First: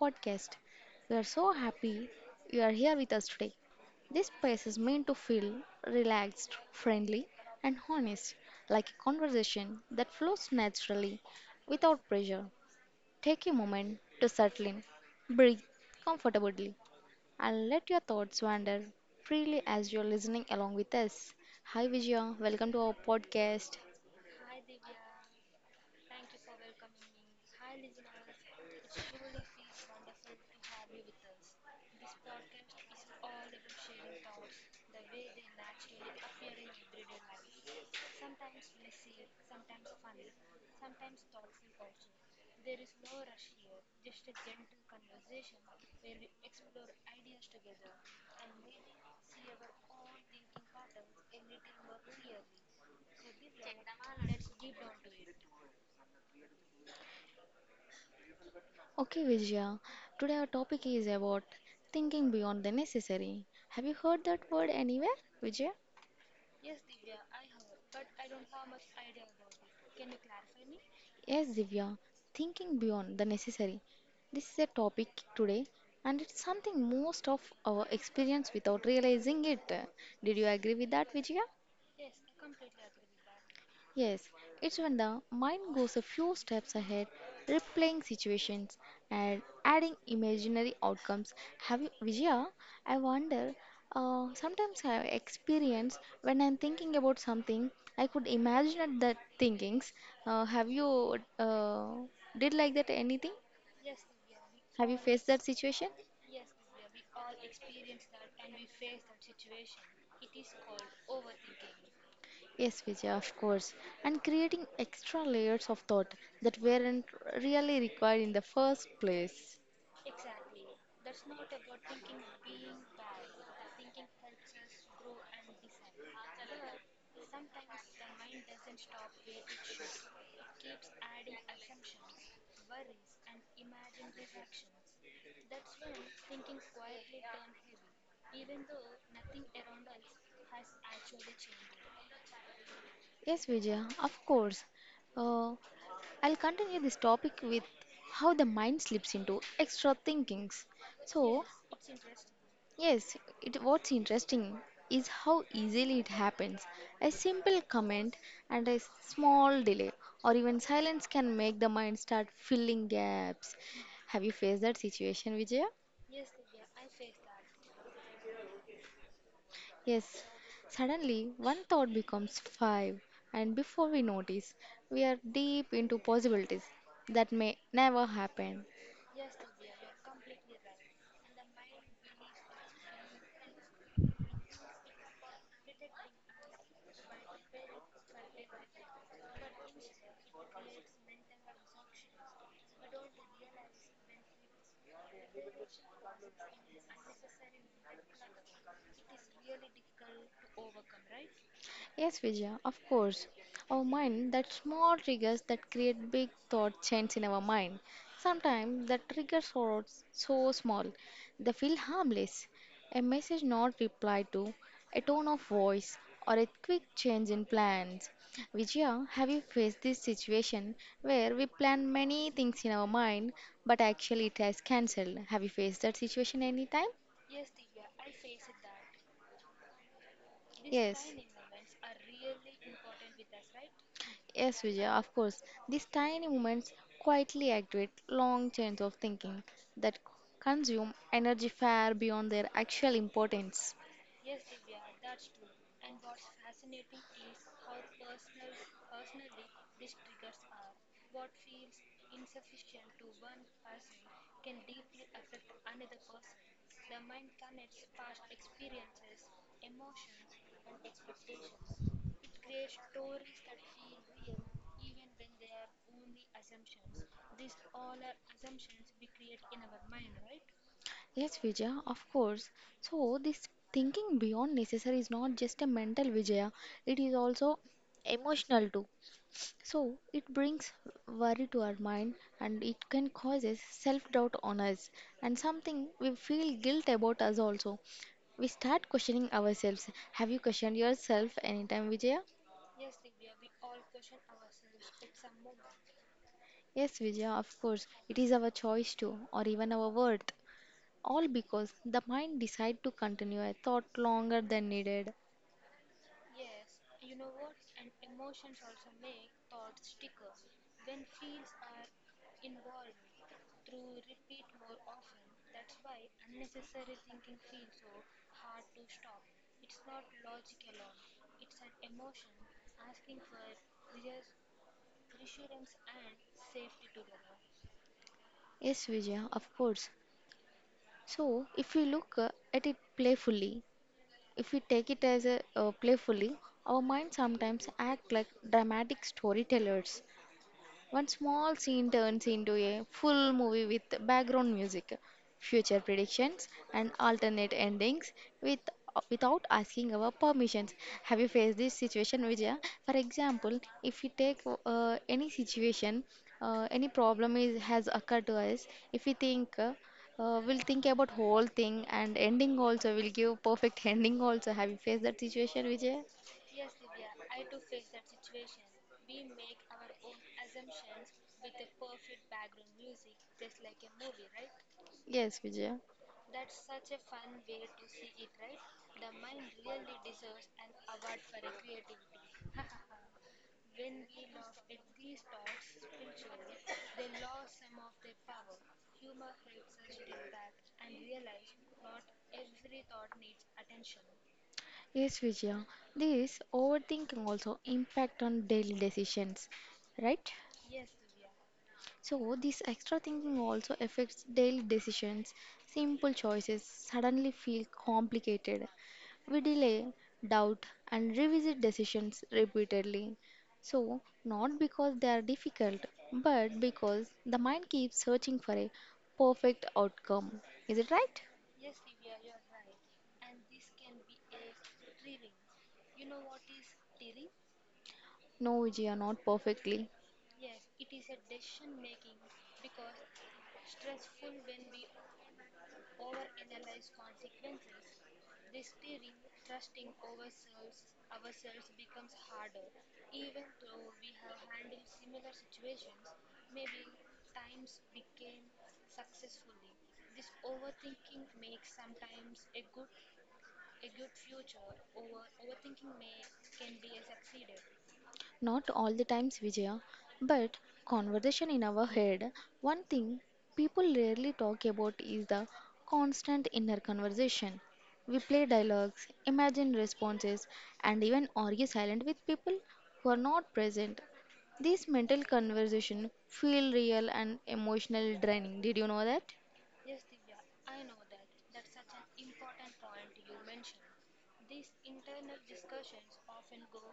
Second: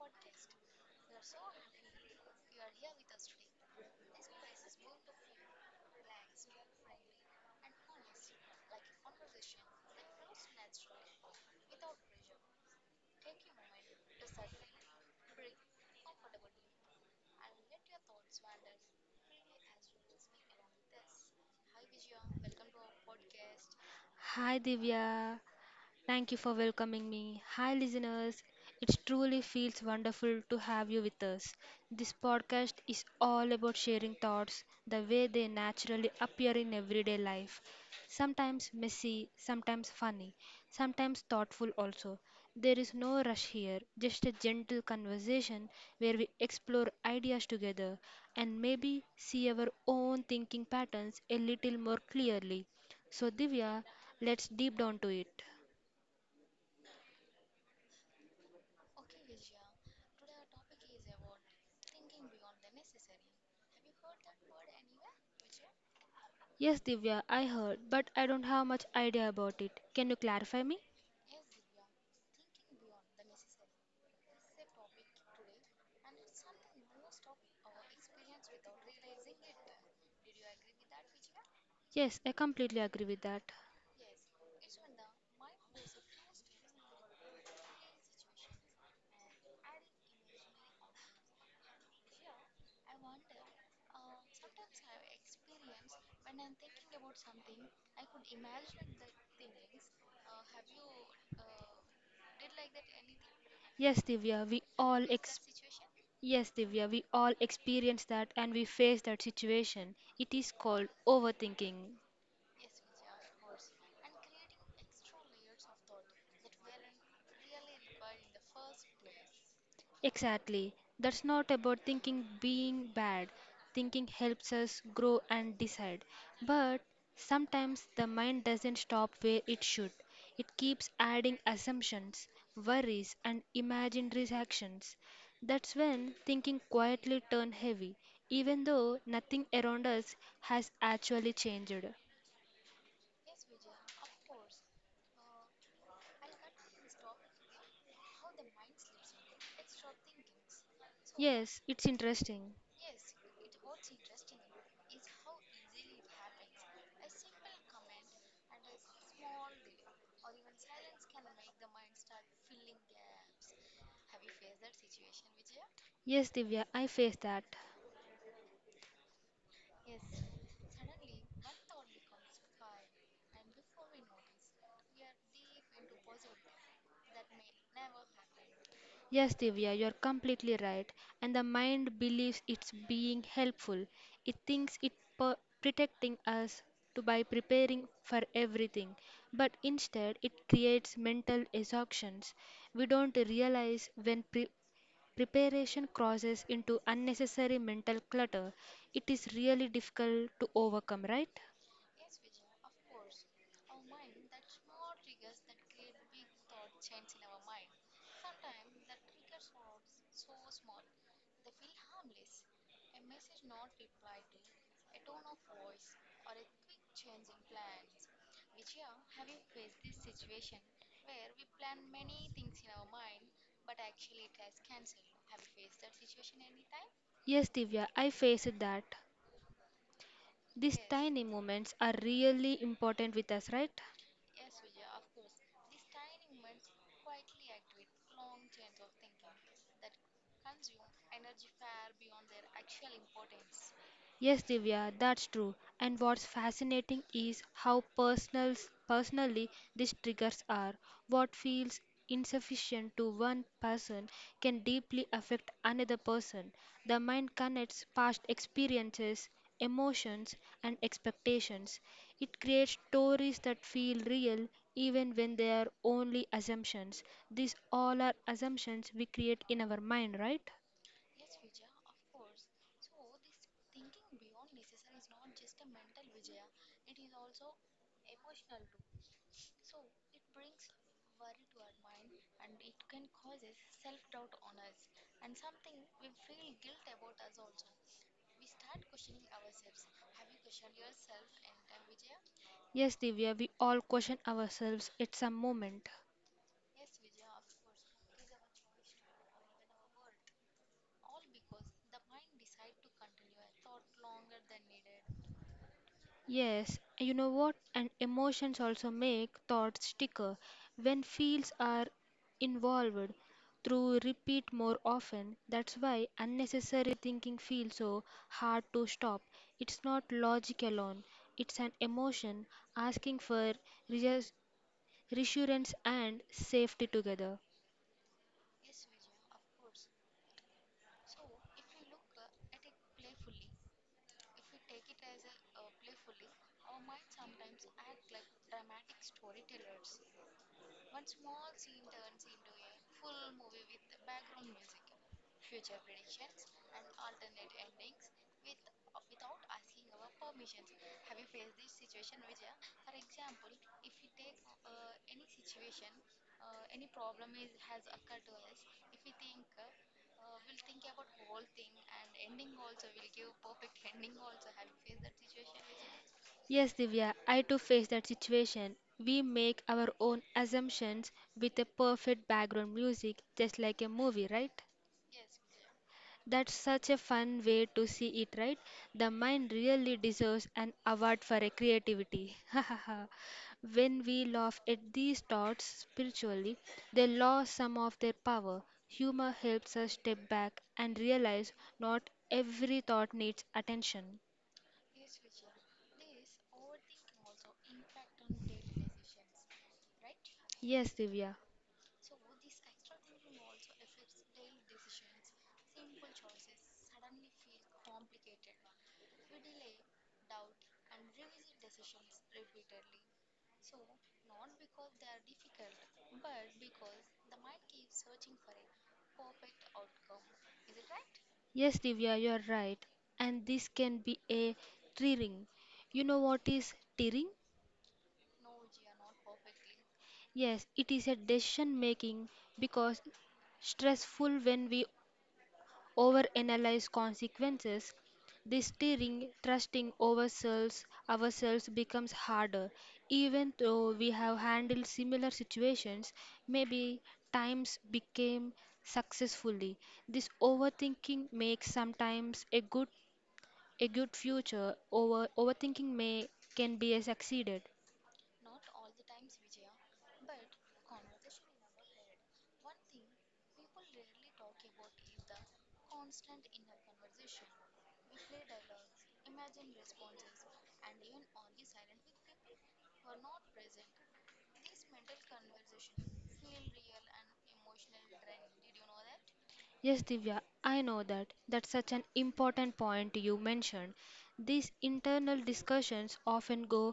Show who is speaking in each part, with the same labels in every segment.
Speaker 1: podcast. We are so happy you are here with us today. This space is meant to feel relaxed, friendly, and honest, like a conversation that flows naturally without pressure. Take a moment to settle in, breathe comfortably, and let your thoughts wander freely as you're listening along with us. Hi, Vijaya, welcome to our podcast.
Speaker 2: Hi Divya, thank you for welcoming me. Hi, listeners. It truly feels wonderful to have you with us. This podcast is all about sharing thoughts the way they naturally appear in everyday life. Sometimes messy, sometimes funny, sometimes thoughtful also. There is no rush here, just a gentle conversation where we explore ideas together and maybe see our own thinking patterns a little more clearly. So, Divya, let's deep down to it.
Speaker 1: Okay, Vijaya. Today our topic is about thinking beyond the necessary. Have you heard that word anywhere, Vijaya?
Speaker 2: Yes, Divya, I heard, but I don't have much idea about it. Can you clarify me?
Speaker 1: Yes, Divya. Thinking beyond the necessary. This is a topic today, and it's something most of our experience without realizing it. Did you agree with that, Vijaya?
Speaker 2: Yes, I completely agree with that.
Speaker 1: Yes, it's when the mind goes a few steps ahead, replaying situations and adding imaginary outcomes. Have you, Vijaya? I wonder. Sometimes I experience when I'm thinking about something, I could imagine that thinkings. Have you did like that anything?
Speaker 2: Yes, Divya, we
Speaker 1: Have you
Speaker 2: all
Speaker 1: faced
Speaker 2: ex
Speaker 1: that situation?
Speaker 2: Yes, Divya, we all experience that and we face that situation. It is called overthinking.
Speaker 1: Yes, Vijay, of course. And creating extra layers of thought that weren't really required in the first place.
Speaker 2: Exactly. That's not about thinking being bad. Thinking helps us grow and decide. But sometimes the mind doesn't stop where it should. It keeps adding assumptions, worries, and imagined reactions. That's when thinking quietly turns heavy, even though nothing around us has actually changed.
Speaker 1: Yes, Vijaya, of course. Uh, I'll continue this topic with how the mind slips into extra thinkings. So,
Speaker 2: Yes, it's interesting.
Speaker 1: yes, what's interesting is how easily it happens. A simple comment and a small delay or even silence can make the mind start filling gaps. Have you faced that situation, Vijaya?
Speaker 2: Yes, Divya, I face that.
Speaker 1: Yes, suddenly one thought becomes five, and before we notice, we are deep into possibilities that may never happen.
Speaker 2: Yes, Divya, you're completely right. And the mind believes it's being helpful. It thinks it protecting us to by preparing for everything. But instead, it creates mental exhaustions. We don't realize when preparation crosses into unnecessary mental clutter. It is really difficult to overcome, right?
Speaker 1: Yes, Vijaya, of course. Our mind, that small triggers that create big thought chains in our mind. Sometimes the triggers are so small, they feel harmless. A message not replied to, a tone of voice, or a quick change in plans. Vijaya, have you faced this situation where we plan many things in our mind, but actually it has cancelled? Have you faced that situation anytime?
Speaker 2: Yes, Divya, I faced that. These
Speaker 1: Yes.
Speaker 2: tiny moments are really important with us, right?
Speaker 1: Yes, Vijaya, of course. These tiny moments quietly activate long chains of thinking that consume energy far beyond their actual importance.
Speaker 2: Yes, Divya, that's true. And what's fascinating is how personally these triggers are. What feels insufficient to one person can deeply affect another person. The mind connects past experiences, emotions, and expectations. It creates stories that feel real even when they are only assumptions. These all are assumptions we create in our mind, right?
Speaker 1: Yes, Vijaya, of course. So, this thinking beyond necessary is not just a mental Vijaya, it is also emotional too. So it brings worry to our mind, and it can causes self-doubt on us, and something we feel guilt about us also. We start questioning ourselves. Have you questioned yourself anytime, Vijaya?
Speaker 2: Yes, Divya, we all question ourselves at some moment.
Speaker 1: Yes, Vijaya, of course. It is our choice too, or even our worth. All because the mind decide to continue a thought longer than needed.
Speaker 2: Yes, you know what? And emotions also make thoughts sticker. When feels are involved through repeat more often, that's why unnecessary thinking feels so hard to stop. It's not logic alone, it's an emotion asking for reas- reassurance and safety together.
Speaker 1: Yes, Vijaya, of course. So, if we look at it playfully, if we take it as a playfully, our minds sometimes act like dramatic storytellers. One small scene turns into a full movie with background music, future predictions, and alternate endings with without asking our permissions. Have you faced this situation, Vijaya? For example, if we take any situation, any problem is has occurred to us. If we think, we'll think about whole thing and ending also. Will give perfect ending also. Have you faced that situation, Vijaya?
Speaker 2: Yes, Divya, I too face that situation. We make our own assumptions with a perfect background music, just like a movie, right?
Speaker 1: Yes, Vijaya.
Speaker 2: That's such a fun way to see it, right? The mind really deserves an award for a creativity. When we laugh at these thoughts spiritually, they lose some of their power. Humor helps us step back and realize not every thought needs attention.
Speaker 1: Yes, Vijaya. This overthinking also impact on daily decisions, right?
Speaker 2: Yes, Divya.
Speaker 1: So this extra thinking also affects daily decisions. Simple choices suddenly feel complicated. We delay, doubt, and revisit decisions repeatedly. So not because they are difficult, but because the mind keeps searching for a perfect outcome. Is it right?
Speaker 2: Yes, Divya, you are right. And this can be a tearing. You know what is tearing?
Speaker 1: No, Vijaya, not perfectly.
Speaker 2: Yes, it is a decision making because stressful when we overanalyze consequences. This tearing, trusting ourselves becomes harder, even though we have handled similar situations, maybe times became successfully. This overthinking makes sometimes a good future over overthinking may can be a succeeded
Speaker 1: Not all the times, Vijaya, but conversation in our head. One thing people rarely talk about is the constant inner conversation. We play dialogues, imagine responses, and even argue silent with people who are not present. This mental conversation feel real and emotional draining. Did you know that?
Speaker 2: yes Divya I know that that's such an important point you mentioned. These internal discussions often go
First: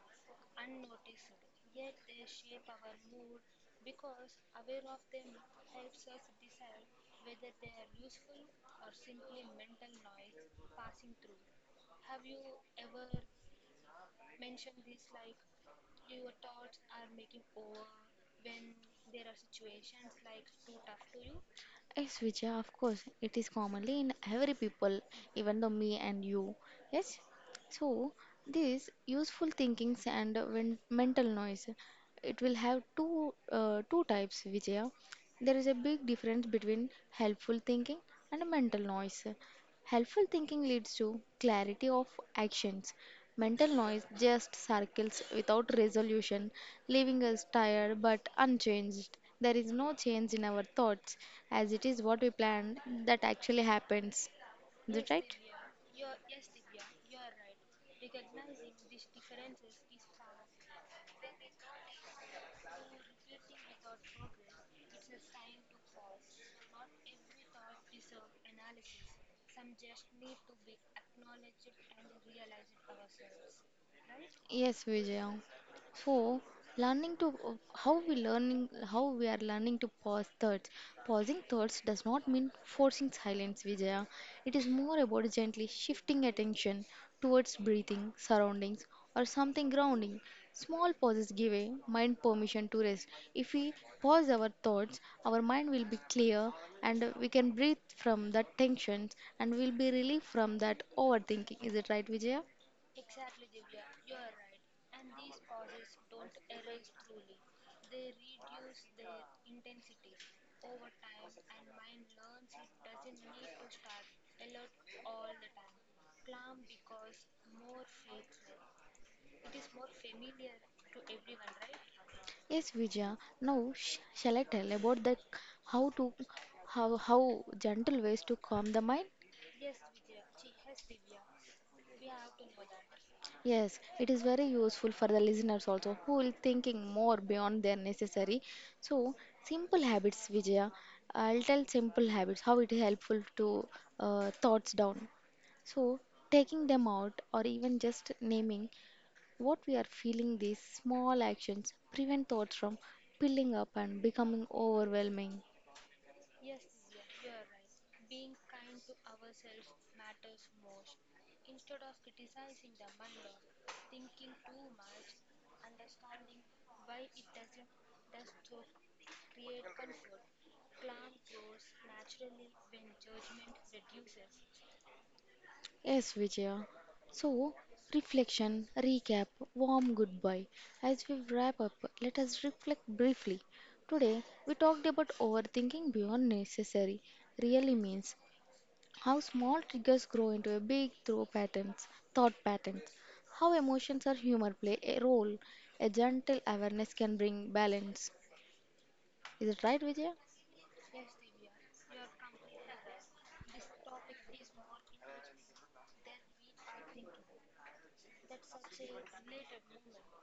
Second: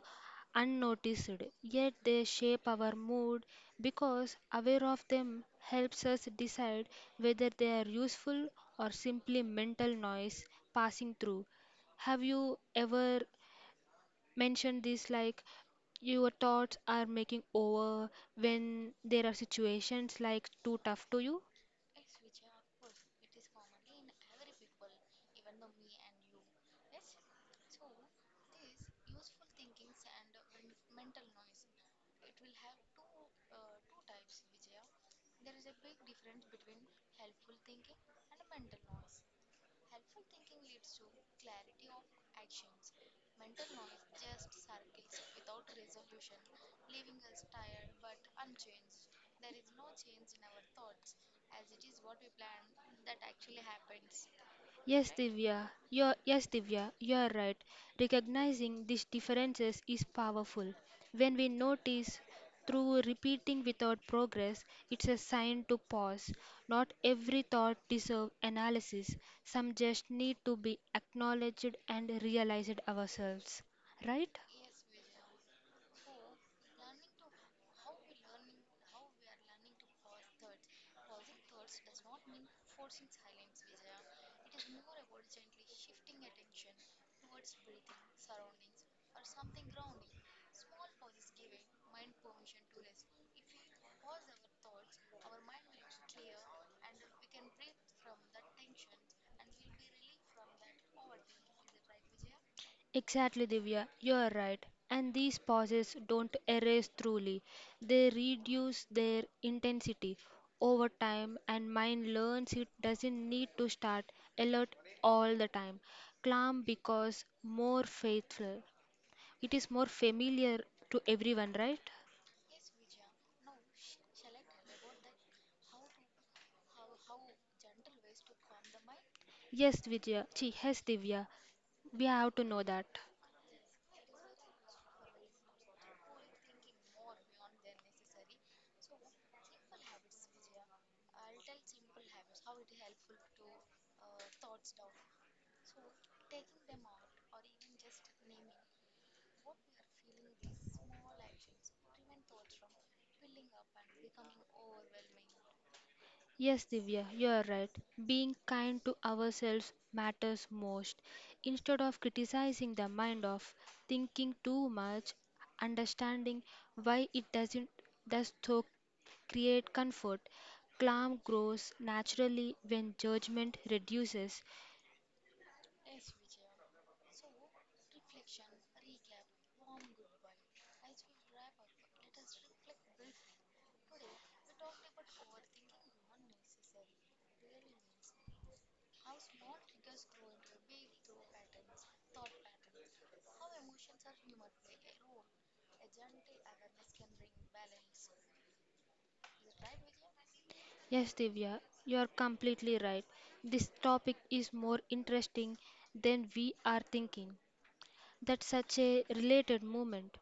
Speaker 2: unnoticed, yet they shape our mood, because aware of them helps us decide whether they are useful or simply mental noise passing through. Have you ever mentioned this like your thoughts are making over when there are situations like too tough to you.
Speaker 1: Yes, Vijaya, of course, it is commonly in every people, even though me and you. Yes, so this useful thinkings and when mental noise, it will have two types, Vijaya. There is a big difference between helpful thinking and mental noise. Helpful thinking leads to clarity of actions. Mental noise just circles without resolution, leaving us tired but unchanged. There is no change in our thoughts, as it is what we planned that actually happens. Is it
Speaker 2: Yes, Divya, you're right. Recognizing these differences is powerful. When we notice through repeating without progress, it's a sign to pause. Not every thought deserves analysis. Some just need to be acknowledged and realized ourselves.
Speaker 1: right?
Speaker 2: Right?
Speaker 1: Yes, Vijaya. So, learning to how we learning how we are learning to pause thoughts. Pausing thoughts does not mean forcing silence, Vijaya. It is more about gently shifting attention towards breathing, surroundings, or something grounding. Small pauses give a mind permission to rest. If we pause our thoughts, our mind will be clear, and we can breathe from that tensions, and we'll be relieved from that overthinking. Is it right, Vijaya?
Speaker 2: Exactly, Divya, you are right. And these pauses don't erase truly, they reduce their intensity over time, and mind learns it doesn't need to start alert all the time. Calm because more faithful. It is more familiar to everyone, right?
Speaker 1: Yes, Vijaya. Now, shall I tell about the how to how how gentle ways to calm the mind?
Speaker 2: Yes, Vijaya. Chi, yes, Divya. We have to know that.
Speaker 1: Yes, it is very useful for the listeners also who will thinking more beyond their necessary. So, simple habits, Vijaya. I'll tell simple habits how it is helpful to thoughts down. So, taking them out or even just naming what we are feeling, these small actions prevent thoughts from piling up and becoming overwhelming.
Speaker 2: Yes, Divya, you are right. Being kind to ourselves matters most. Instead of criticizing the mind of thinking too much, understanding why it doesn't does so create comfort. Calm grows naturally when judgment reduces.
Speaker 1: Yes, Vijaya. So, reflection, recap, warm goodbye. As we wrap up, let us reflect briefly. Today, we talked about overthinking beyond necessary really means how small triggers grow into a big thought patterns, thought patterns, how emotions or humor play a role, a gentle awareness can bring balance. Is it right, Vijaya?
Speaker 2: Yes, Divya, you are completely right. This topic is more interesting than we are thinking. That's such a related moment.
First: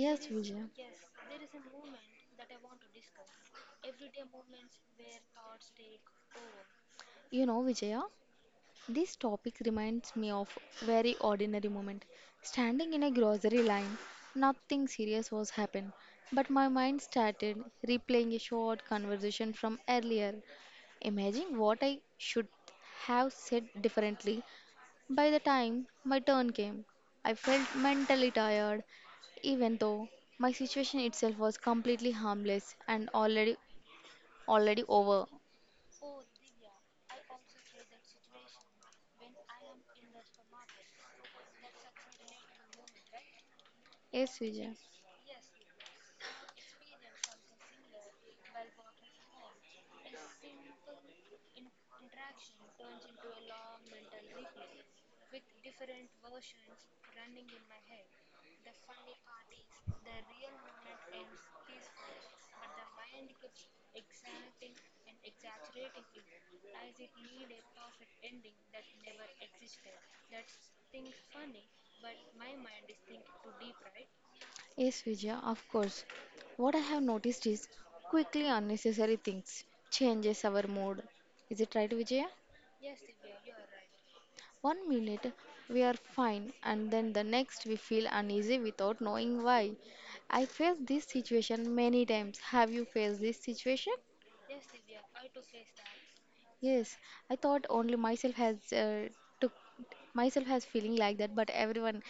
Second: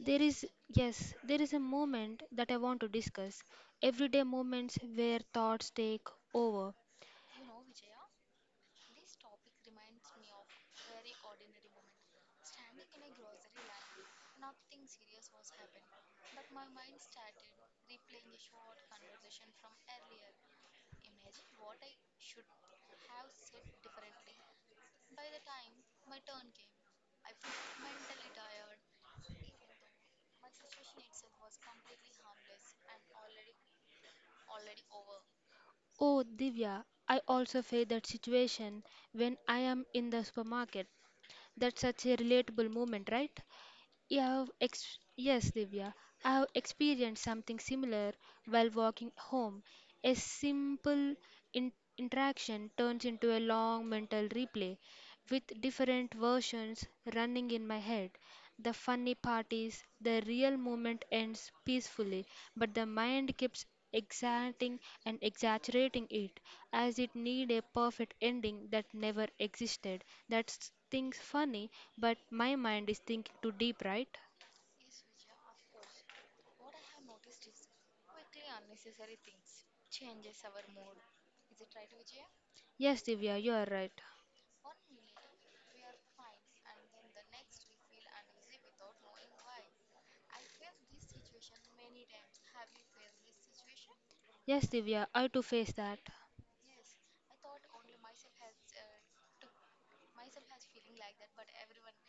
Speaker 2: There is,
Speaker 1: Vijaya.
Speaker 2: yes, there is a moment that I want to discuss. Everyday moments where thoughts take over.
Speaker 1: You know, Vijaya, this topic reminds me of very ordinary moment. Standing in a grocery line, nothing serious was happened, but my mind started replaying a short conversation from earlier, imagining what I should have said differently. By the time my turn came, I felt mentally tired, even though my situation itself was completely harmless and already over.
Speaker 2: Oh, Divya, I also face that situation when I am in the supermarket. That's such a relatable moment, right?
Speaker 1: Yes, Vijay.
Speaker 2: Yes, Divya, I have experienced something similar while walking home. A simple in- interaction turns into a long mental replay with different versions running in my head. The funny part is the real moment ends peacefully, but the mind keeps exaggerating and exaggerating it as it need a perfect ending that never existed. That's things funny, but my mind is thinking too deep, right?
Speaker 1: Yes, Vijaya, of course. What I have noticed is quickly unnecessary things changes our mood. Is it right, Vijaya?
Speaker 2: Yes, Divya, you are right.
Speaker 1: One minute we are fine, and then the next we feel uneasy without knowing why. I faced this situation many times. Have you faced this situation?
Speaker 2: Yes, Divya, I too face that.
Speaker 1: Yes, I thought only myself has took myself has feeling like that, but everyone,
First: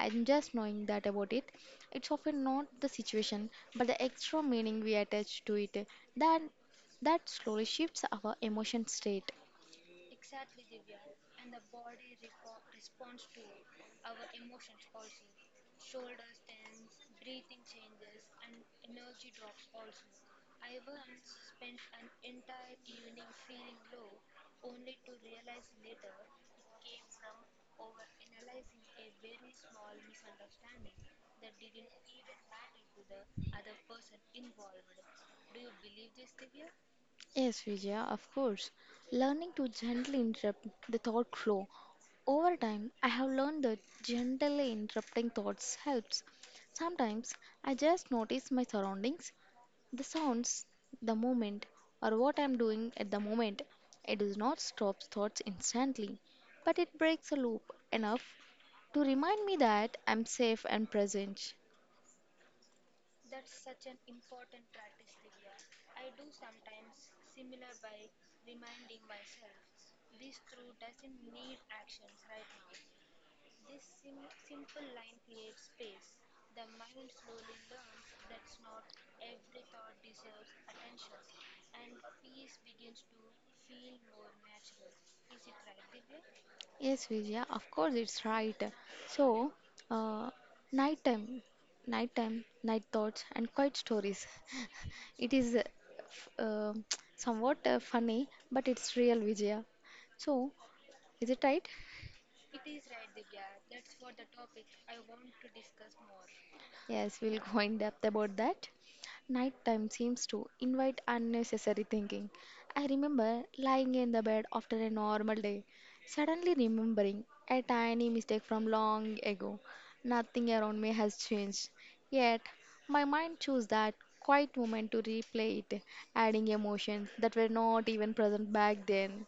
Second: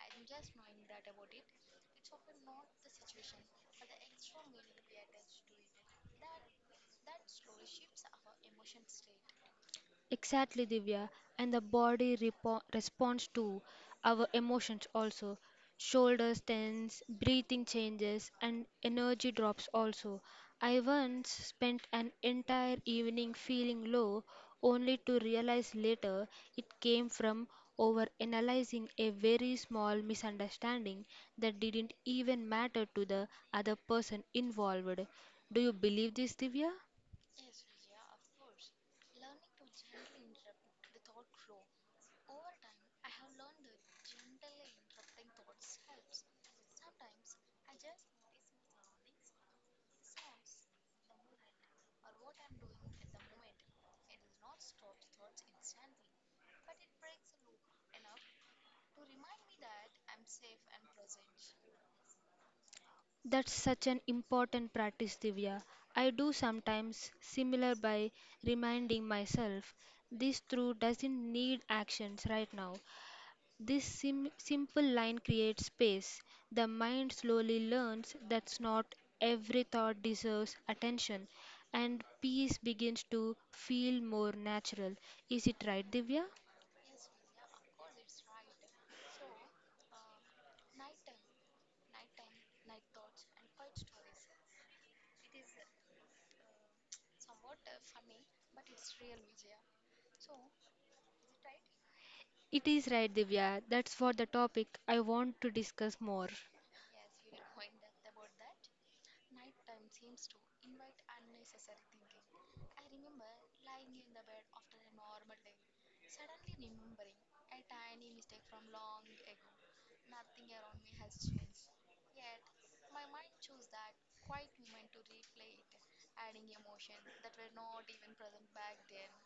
Speaker 1: I'm just knowing that about it. It's often not the situation, but the extra meaning we attach to it. That that slowly shifts our emotion state.
Speaker 2: Exactly, Divya. And the body responds to our emotions also. Shoulders tense, breathing changes, and energy drops also. I once spent an entire evening feeling low, only to realize later it came from overanalyzing a very small misunderstanding that didn't even matter to the other person involved. Do you believe this, Divya?
Speaker 1: Yes, Vijaya, of course. Learning to gently interrupt the thought flow. Over time, I have learned that gently interrupting thoughts helps. Sometimes I just notice my surroundings, the sounds, the moment, or what I'm doing at the moment. It does not stop thoughts instantly, but it breaks a loop enough to remind me that I'm safe and present.
Speaker 2: That's such an important practice, Divya. I do sometimes similar by reminding myself this through doesn't need actions right now. This simple line creates space. The mind slowly learns that's not every thought deserves attention, and peace begins to feel more natural. Is it right, Divya?
Speaker 1: Yes, Vijaya, of course it's right. So, uh, nighttime, night thoughts, and quiet stories. It is f- uh, somewhat funny, but it's real, Vijaya. So, is it right?
Speaker 2: It is right, Divya. That's for the topic I want to discuss more.
Speaker 1: Yes, we'll go in depth about that. Nighttime seems to invite unnecessary thinking. I remember lying in the bed after a normal day, suddenly remembering a tiny mistake from long ago. Nothing around me has changed, yet my mind chose that quiet moment to replay it, adding emotions that were not even present back then.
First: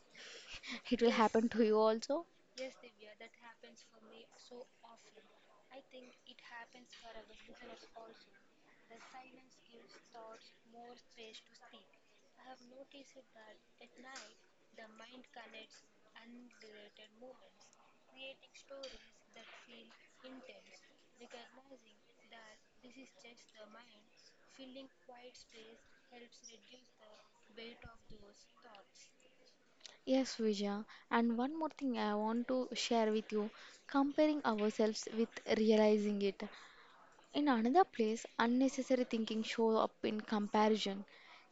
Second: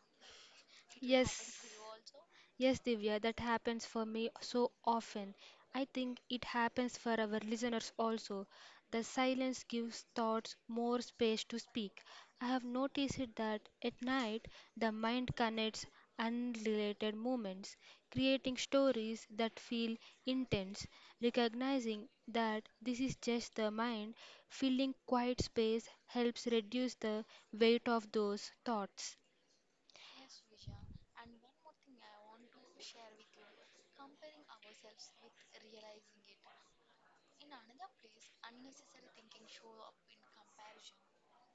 Speaker 1: It will happen
Speaker 2: Yes.
Speaker 1: to you also.
Speaker 2: Yes, Divya, that happens for me so often. I think it happens for our listeners also. The silence gives thoughts more space to speak. I have noticed it that at night the mind connects unrelated moments, creating stories that feel intense, recognizing that this is just the mind filling quiet space helps reduce the weight of those thoughts.
Speaker 1: Yes, Vijaya. And one more thing I want to share with you, comparing ourselves with realizing it. In another place, unnecessary thinking shows up in comparison.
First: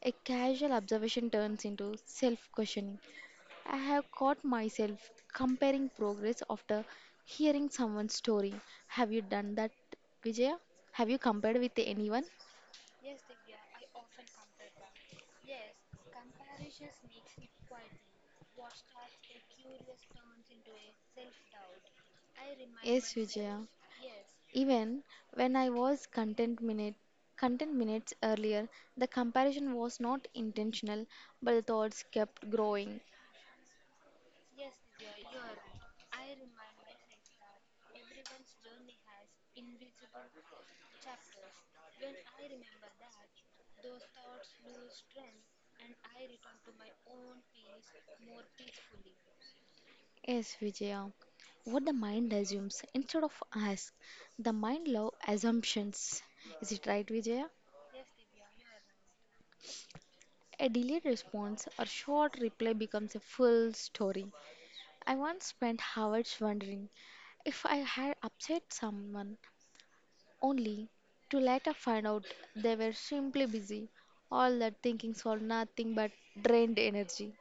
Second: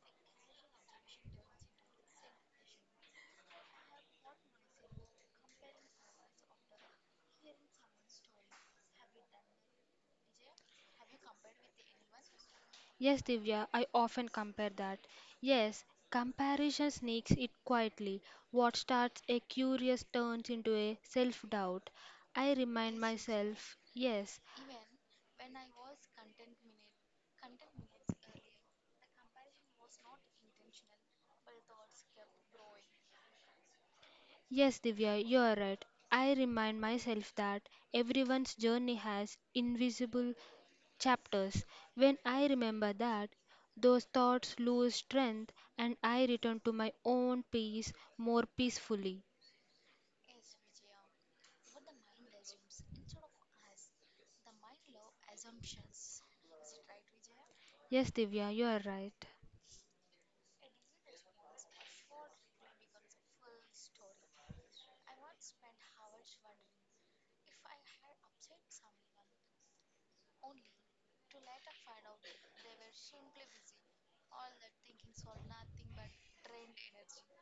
Speaker 1: A casual observation turns into self questioning. I have caught myself comparing progress after hearing someone's story. Have you done that, Vijaya? Have you compared with anyone?
Speaker 2: Yes, Divya, I often compare that. Yes, comparison sneaks it quietly. What starts a curious turns into a self doubt. I remind
Speaker 1: Yes, Vijaya.
Speaker 2: myself, yes,
Speaker 1: Even when I was content minutes earlier, the comparison was not intentional, but the thoughts kept growing.
Speaker 2: yes, Divya, you are right. I remind myself that everyone's journey has invisible chapters. When I remember that, those thoughts lose strength and I return to my own peace more peacefully.
Speaker 1: Yes, Vijaya. What the mind assumes instead of asks, the mind love assumptions. Is it right, Vijaya?
Speaker 2: Yes, Divya, you are right.
Speaker 1: A delayed response or short reply becomes a full story. I once spent hours wondering if I had upset someone only to later find out they were simply busy. All that thinking for nothing but drained energy.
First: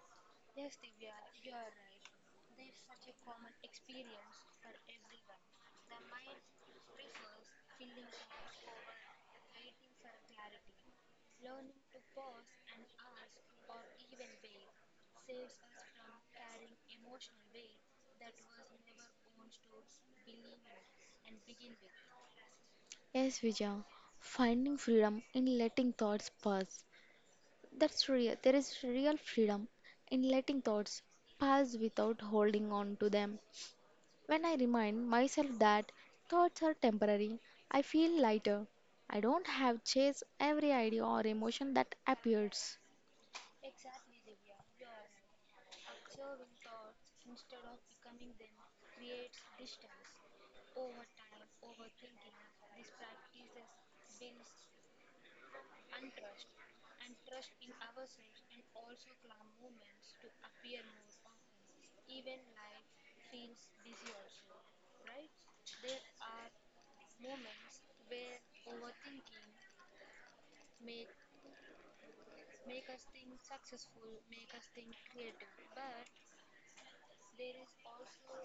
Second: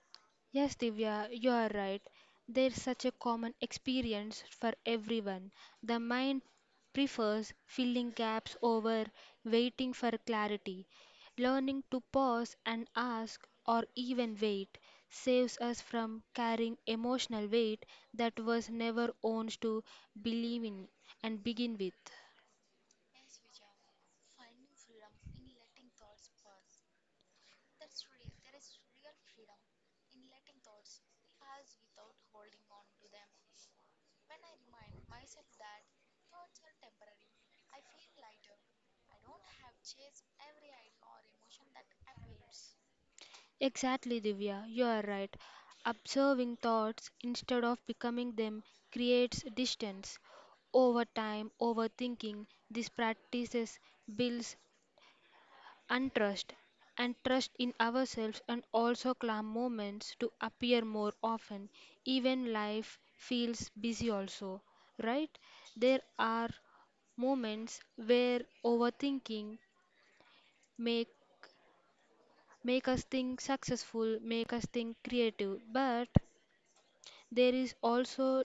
Speaker 2: Yes, Divya, you are right. There's such a common experience for everyone. The mind prefers filling gaps over waiting for clarity. Learning to pause and ask or even wait saves us from carrying emotional weight that was never ours to believe in and begin with.
Speaker 1: Yes, Vijay, finding freedom in letting thoughts pass. That's real. There is real freedom in letting thoughts pass without holding on to them. When I remind myself that thoughts are temporary, I feel lighter. I don't have chase every idea or emotion that appears.
Speaker 2: Exactly, Divya, you are right. Observing thoughts instead of becoming them creates distance. Over time, overthinking, these practices builds untrust and trust in ourselves and also calm moments to appear more often. Even life feels busy also, right? There are moments where overthinking make make us think successful make us think creative, but there is also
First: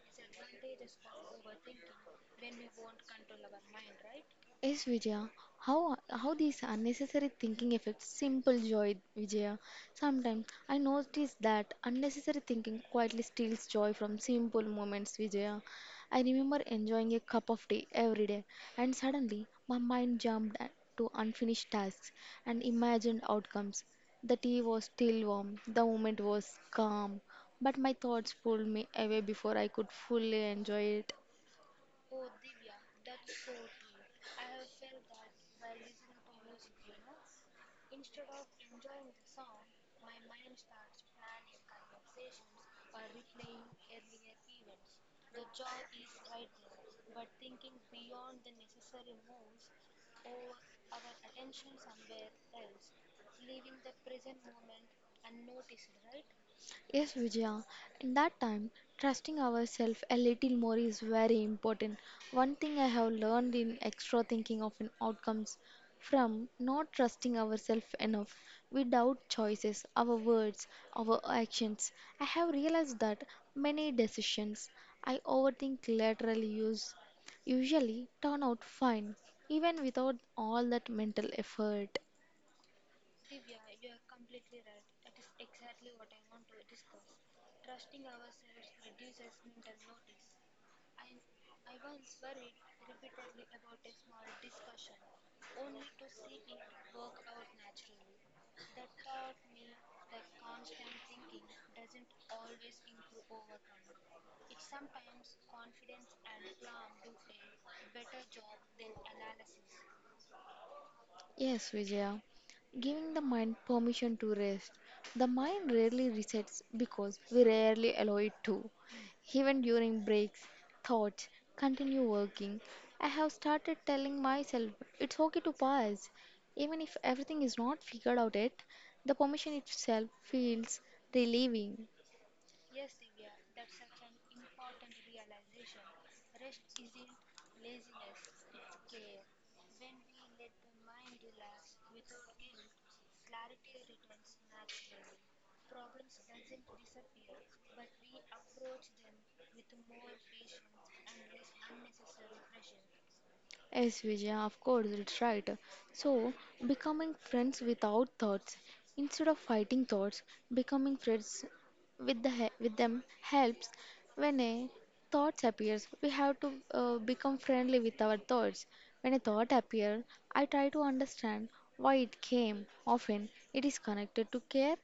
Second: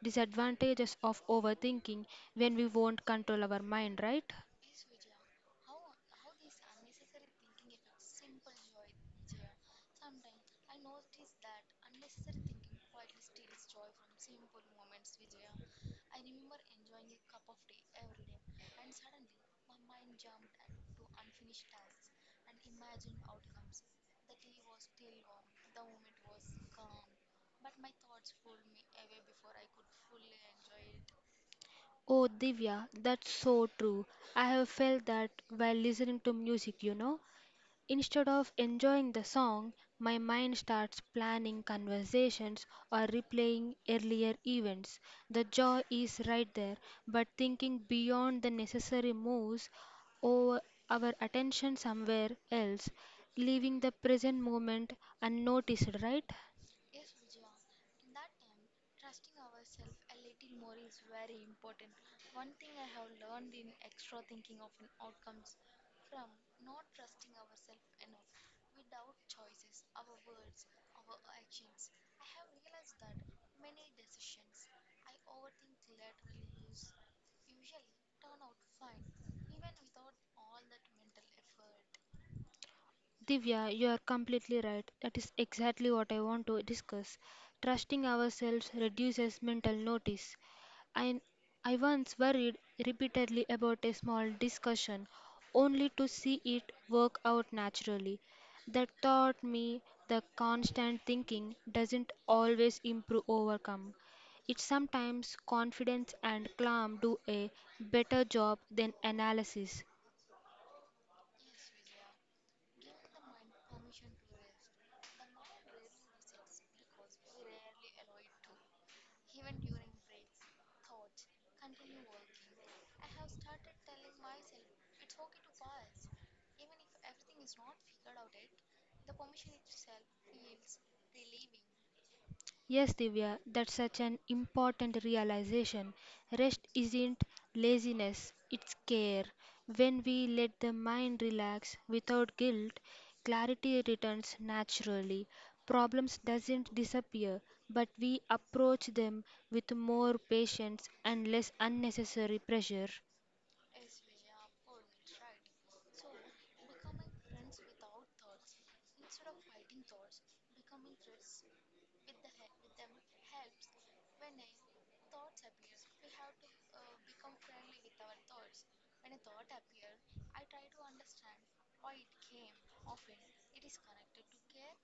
Speaker 2: disadvantages of overthinking when we won't control our mind, right?
Speaker 1: Yes, Vijaya. How these unnecessary thinking affects simple joy, Vijaya. Sometimes I notice that unnecessary thinking quietly steals joy from simple moments, Vijaya. I remember enjoying a cup of tea every day, and suddenly my mind jumped to unfinished tasks and imagined outcomes. The tea was still warm, the moment was calm, but my thoughts pulled me away before I could fully enjoy it.
Speaker 2: Oh, Divya, that's so true. I have felt that while listening to music, you know. Instead of enjoying the song, my mind starts planning conversations or replaying earlier events. The joy is right there, but thinking beyond the necessary moves over our attention somewhere else, leaving the present moment unnoticed, right?
Speaker 1: Yes, Vijaya. In that time, trusting ourselves a little more is very important. One thing I have learned in extra thinking of an outcomes from not trusting ourselves enough. We doubt choices, our words, our actions. I have realized that many decisions I overthink later use usually turn out fine, even without all that mental effort.
Speaker 2: Divya, you are completely right. That is exactly what I want to discuss. Trusting ourselves reduces mental notice. I, I once worried repeatedly about a small discussion only to see it work out naturally. That taught me the constant thinking doesn't always improve overcome. It sometimes confidence and calm do a better job than analysis.
Speaker 1: Yes, Vijaya. Giving the mind permission to rest. The mind rarely resets because we rarely allow it to. Even during breaks, thoughts continue working. I have started telling myself it's okay to pause. Even if everything is not figured out yet, the permission itself feels relieving.
Speaker 2: Yes, Divya, that's such an important realization. Rest isn't laziness, it's care. When we let the mind relax without guilt, clarity returns naturally. Problems doesn't disappear, but we approach them with more patience and less unnecessary pressure.
Speaker 1: Yes, Vijaya, of course, it's right. So, becoming friends without thoughts, instead of fighting thoughts, becoming friends with them helps. When a thought appears, we have to become friendly with our thoughts. When a thought appears, I try to understand why it came. Often, it is connected to care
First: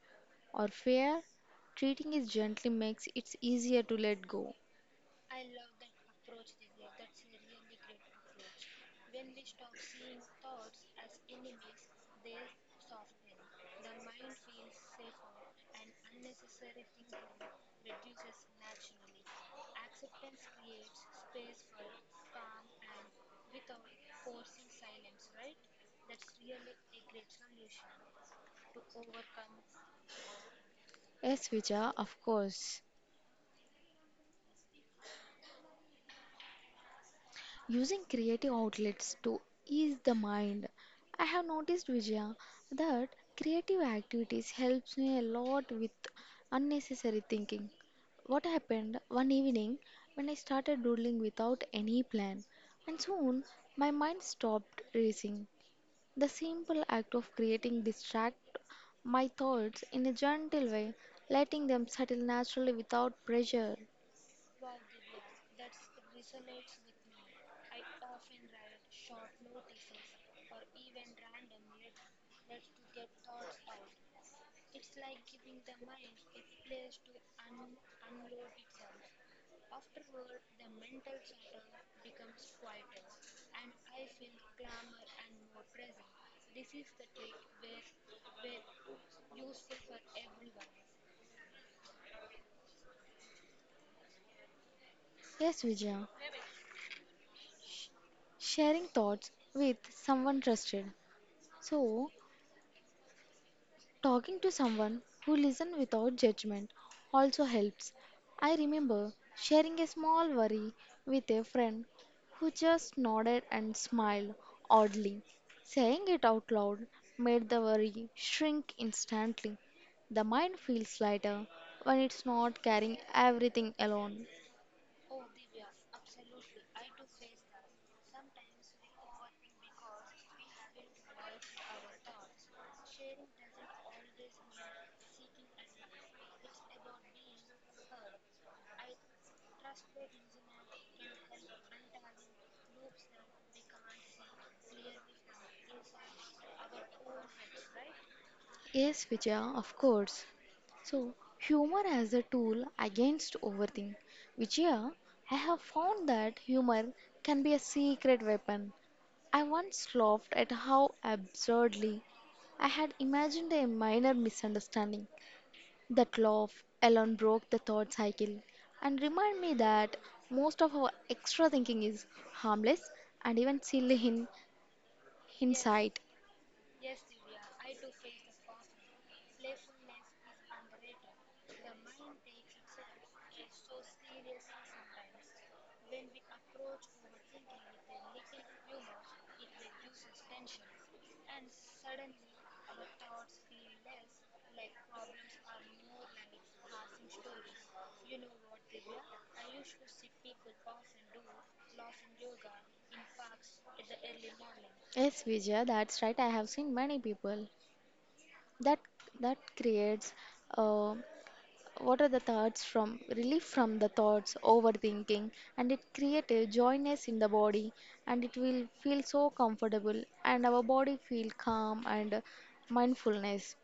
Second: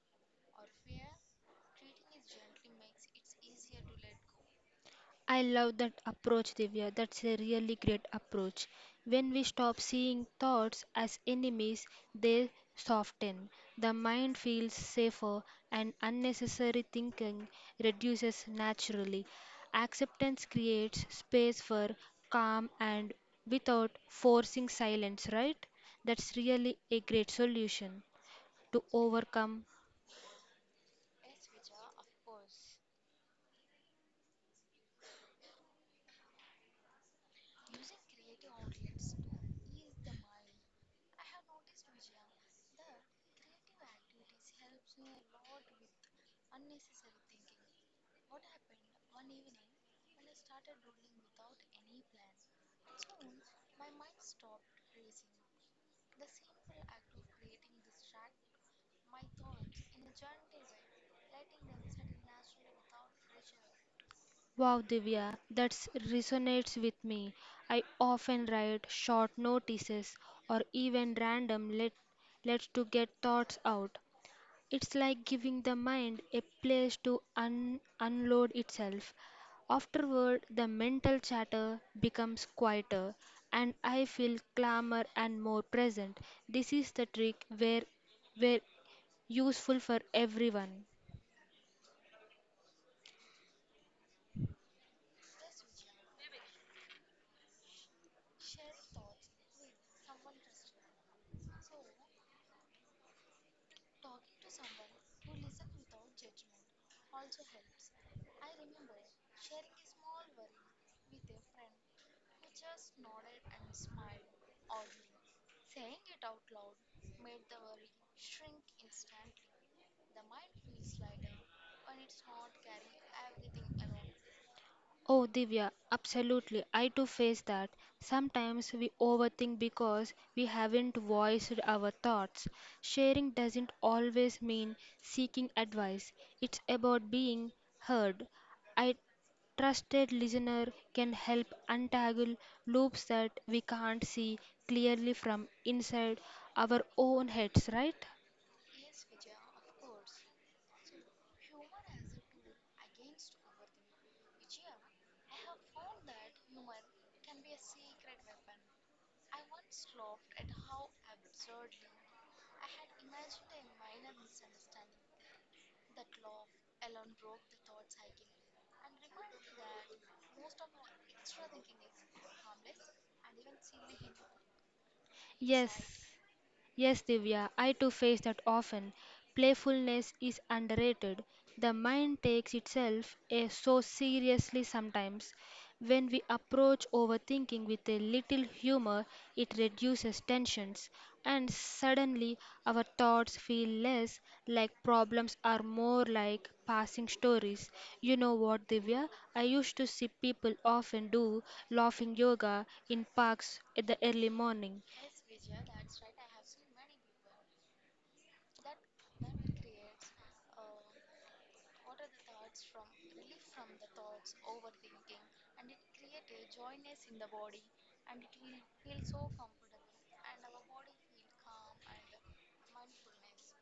Speaker 1: or fear. Treating it gently makes it easier to let go.
Speaker 2: I love that approach, Divya. That's a really great approach. When we stop seeing thoughts as enemies, they soften. The mind feels safer, and unnecessary thinking reduces naturally. Acceptance creates space for calm and without forcing silence, right? That's really a great solution to overcome.
Speaker 1: Yes, Vijaya, of course. Using creative outlets to ease the mind. I have noticed, Vijaya, that creative activities helps me a lot with unnecessary thinking. What happened one evening when I started doodling without any plan, and soon my mind stopped racing. The simple act of creating distract my thoughts in a gentle way, letting them settle naturally without pressure.
Speaker 2: Wow, Divya, that resonates with me. I often write short notices or even random lets to get thoughts out. It's like giving the mind a place to unload itself. Afterward, the mental chatter becomes quieter and I feel calmer and more present. This is the trick where useful for everyone.
Speaker 1: Yes, Vijaya. Sharing thoughts with someone trusted. So, talking to someone who listens without judgment also helps. I remember sharing a small worry with a friend who just nodded and smiled oddly. Saying it out loud made the worry shrink instantly. The mind feels lighter when it's not carrying everything alone.
Speaker 2: Oh, Divya, absolutely. I too face that. Sometimes we overthink because we haven't voiced our thoughts. Sharing doesn't always mean seeking advice, it's about being heard. A trusted listener can help untangle loops that we can't see clearly from inside our own heads, right?
Speaker 1: Yes, Vijaya, of course. So, humor as a tool against overthink. Vijaya, I have found that humor can be a secret weapon. I once laughed at how absurdly I had imagined a minor misunderstanding. That laugh alone broke the thought cycle and reminded me that most of our extra thinking is harmless and even silly in hindsight.
Speaker 2: Yes. Yes, Divya, I too face that often. Playfulness is underrated. The mind takes itself so seriously sometimes. When we approach overthinking with a little humor, it reduces tensions, and suddenly our thoughts feel less like problems are more like passing stories. You know what, Divya? I used to see people often do laughing yoga in parks at the early morning.
Speaker 1: Yes, Vijaya, that's right. I have seen many people that that creates uh, what are the thoughts from relief from the thoughts overthinking, and it create a joyness in the body, and it will feel so comfortable and our body feel calm and mindfulness.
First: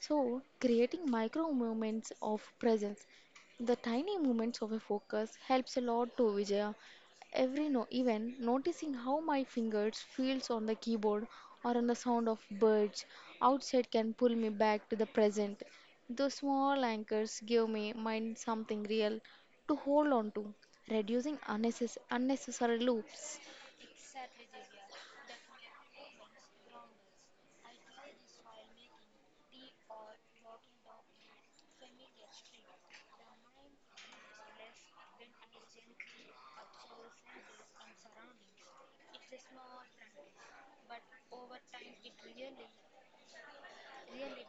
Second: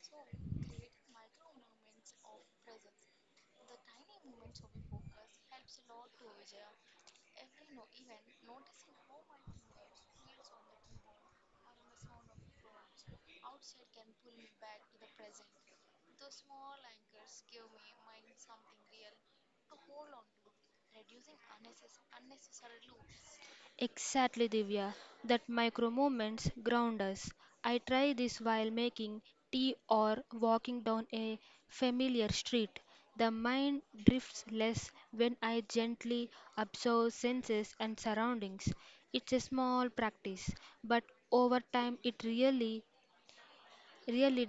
Speaker 1: So creating micro movements of presence, the tiny movements of a focus helps a lot to Vijaya. Every no even noticing how my fingers feels on the keyboard or on the sound of birds outside can pull me back to the present. Those small anchors give my mind something real to hold on to, reducing unnecessary loops.
Speaker 2: Exactly, Divya. That micro moments ground us. I try this while making tea or walking down a familiar street. The mind drifts less when I gently observe senses and surroundings. It's a small practice, but over time it really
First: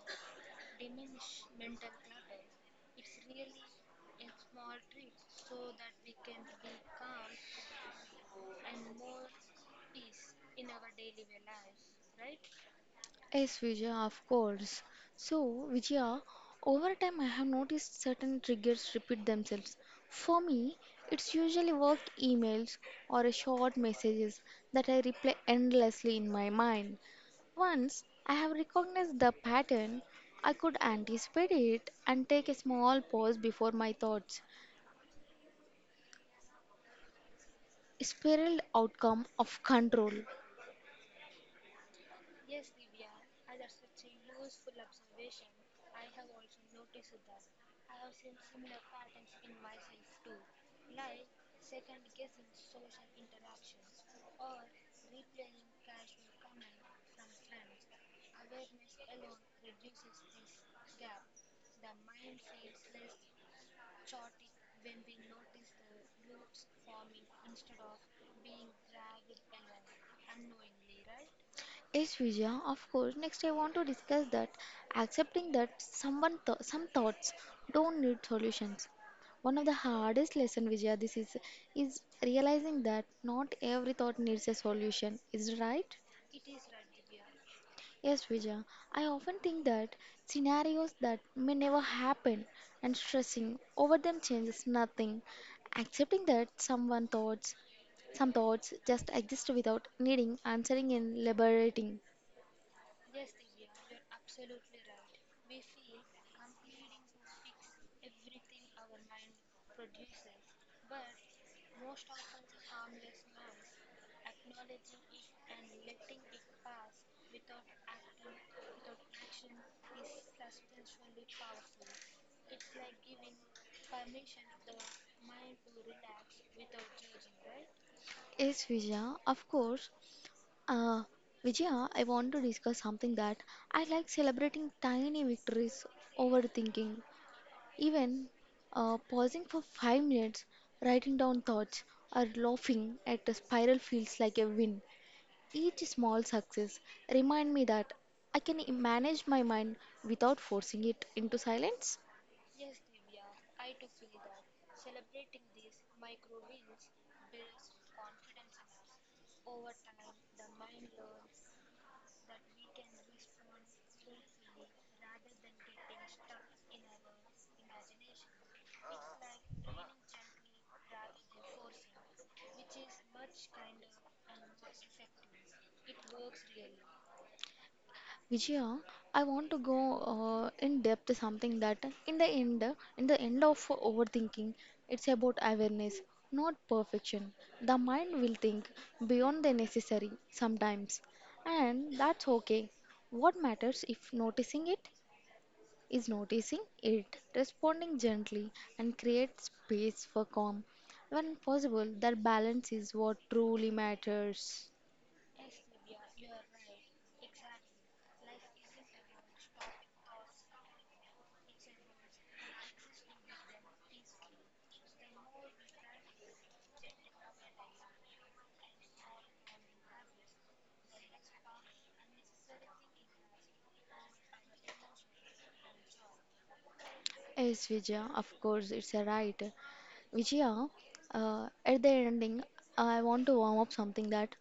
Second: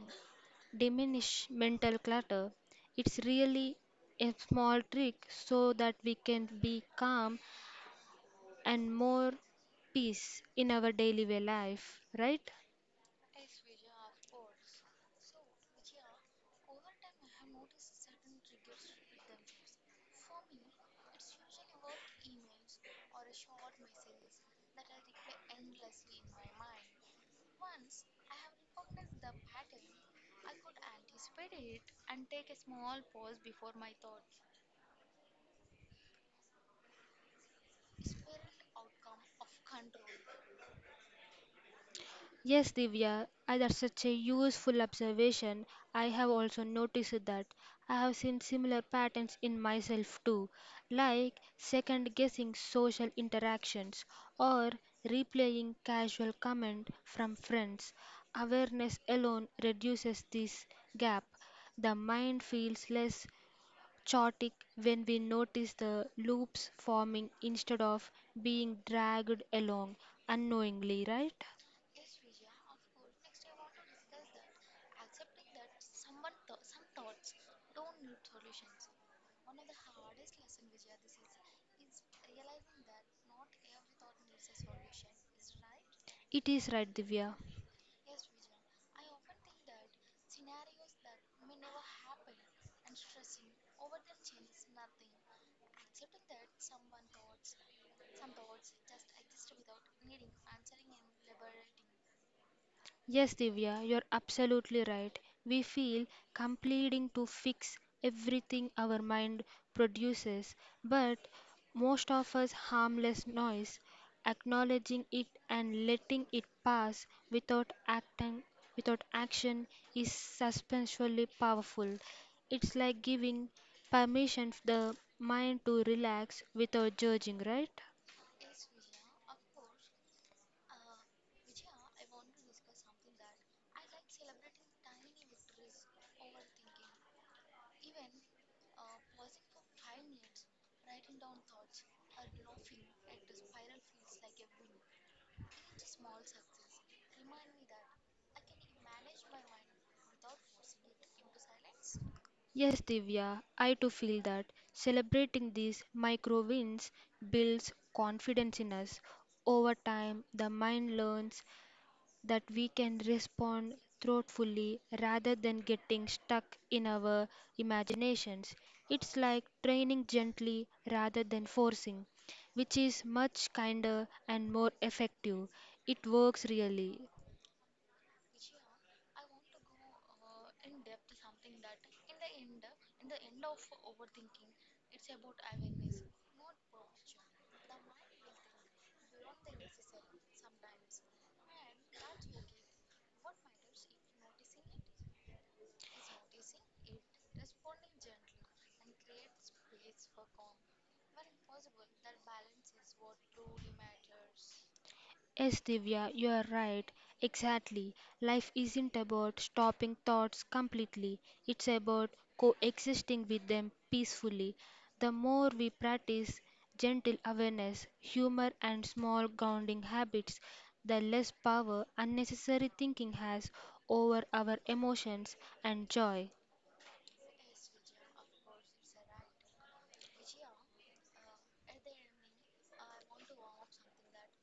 Speaker 2: diminish mental clutter. It's really a small trick so that we can be calm and more peace in our daily way life, right?
Speaker 1: Yes, Vijaya, of course. So, Vijaya, over time I have noticed certain triggers repeat themselves. For me, it's usually work emails or a short messages that I replay endlessly in my mind. Once I have recognized the pattern, I could anticipate it and take a small pause before my thoughts spiraled outcome of control.
Speaker 2: That's such a useful observation. I have also noticed that I have seen similar patterns in myself too, like second guessing social interactions or replaying casual comment from friends. Awareness alone reduces this gap. The mind feels less chaotic when we notice the loops forming instead of being dragged along unknowingly, right?
Speaker 1: Yes, Vijaya, of course. Next, I want to discuss that accepting that some thoughts don't need solutions. One of the hardest lesson, Vijaya, this is realizing that not every thought needs a solution. Is it right?
Speaker 2: It is right, Divya.
Speaker 1: Yes, Vijaya. I often think that scenarios that may never happen and stressing over them changes nothing. Accepting that some thoughts just exist without needing answering and liberating.
Speaker 2: Yes, Divya, you're absolutely right. We feel completing to fix everything our mind produces, but most of us harmless noise, acknowledging it and letting it pass without acting without action is substantially powerful. It's like giving permission for the mind to relax without judging, right?
Speaker 1: Yes, Vijaya, of course. Uh, Vijaya, I want to discuss something that I like celebrating tiny victories over thinking. Even pausing for 5 minutes, writing down thoughts, or laughing at a spiral feels like a win. Each small success remind me that I can manage my mind without forcing it into silence.
Speaker 2: Yes, Divya, I too feel that celebrating these micro wins builds confidence in us. Over time, the mind learns that we can respond thoughtfully rather than getting stuck in our imaginations. It's like training gently rather than forcing, which is much kinder and more effective. It works really.
Speaker 1: Vijaya, I want to go in depth something that in the end of overthinking, it's about awareness, not perfection. The mind will think beyond the necessary sometimes, and that's okay. What matters if noticing it is noticing it, responding gently, and create space for calm. When possible, that balance is what truly matters.
Speaker 2: Yes, Divya, you are right. Exactly. Life isn't about stopping thoughts completely, it's about coexisting with them peacefully. The more we practice gentle awareness, humor, and small grounding habits, the less power unnecessary thinking has over our emotions and joy.
Speaker 1: Yes, Vijaya, of course, it's a right. Vijaya, at the ending, I want to warm up something that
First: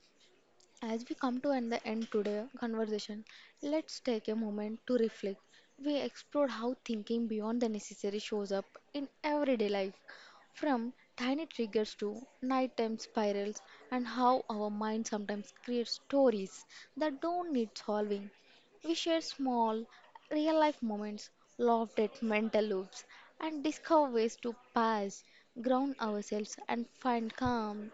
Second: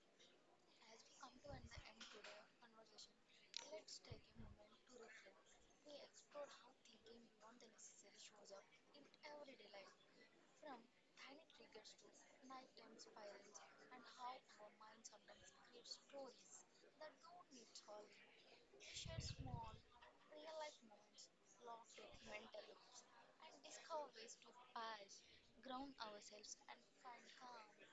Speaker 1: as we come to an the end today conversation, let's take a moment to reflect. We explored how thinking beyond the necessary shows up in everyday life, from tiny triggers to nighttime spirals, and how our mind sometimes creates stories that don't need solving. We shared small, real life moments, laughed at mental loops, and discovered ways to pause, ground ourselves, and find calm.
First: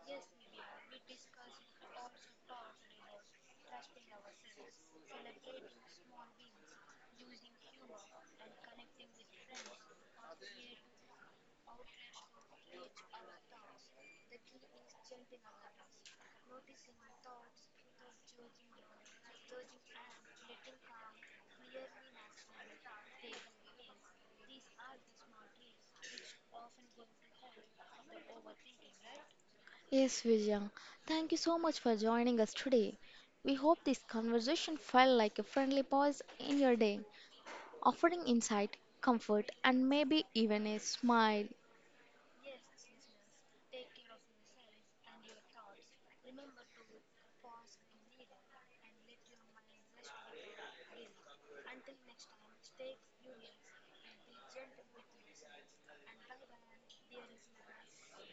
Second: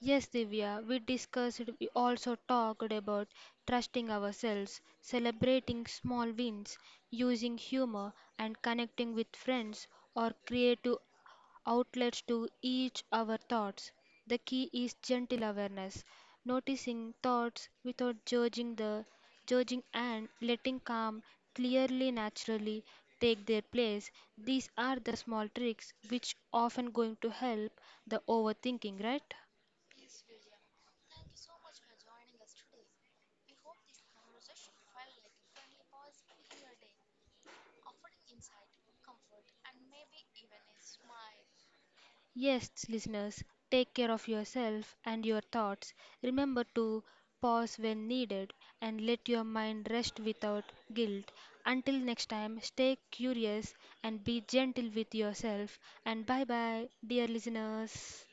Speaker 2: Yes, Divya, we discussed, we also talked about trusting ourselves, celebrating small wins, using humor, and connecting with friends or creative outlets to each our thoughts. The key is gentle awareness, noticing thoughts without judging the judging and letting calm clearly naturally take their place. These are the small tricks which often going to help the overthinking, right?
Speaker 1: Yes, Vijay. Thank you so much for joining us today. We hope this conversation felt like a friendly pause in your day, offering insight, comfort, and maybe even a smile.
Speaker 2: Yes, listeners, take care of yourself and your thoughts. Remember to pause when needed and let your mind rest without guilt. Until next time, stay curious and be gentle with yourself. And bye bye, dear listeners.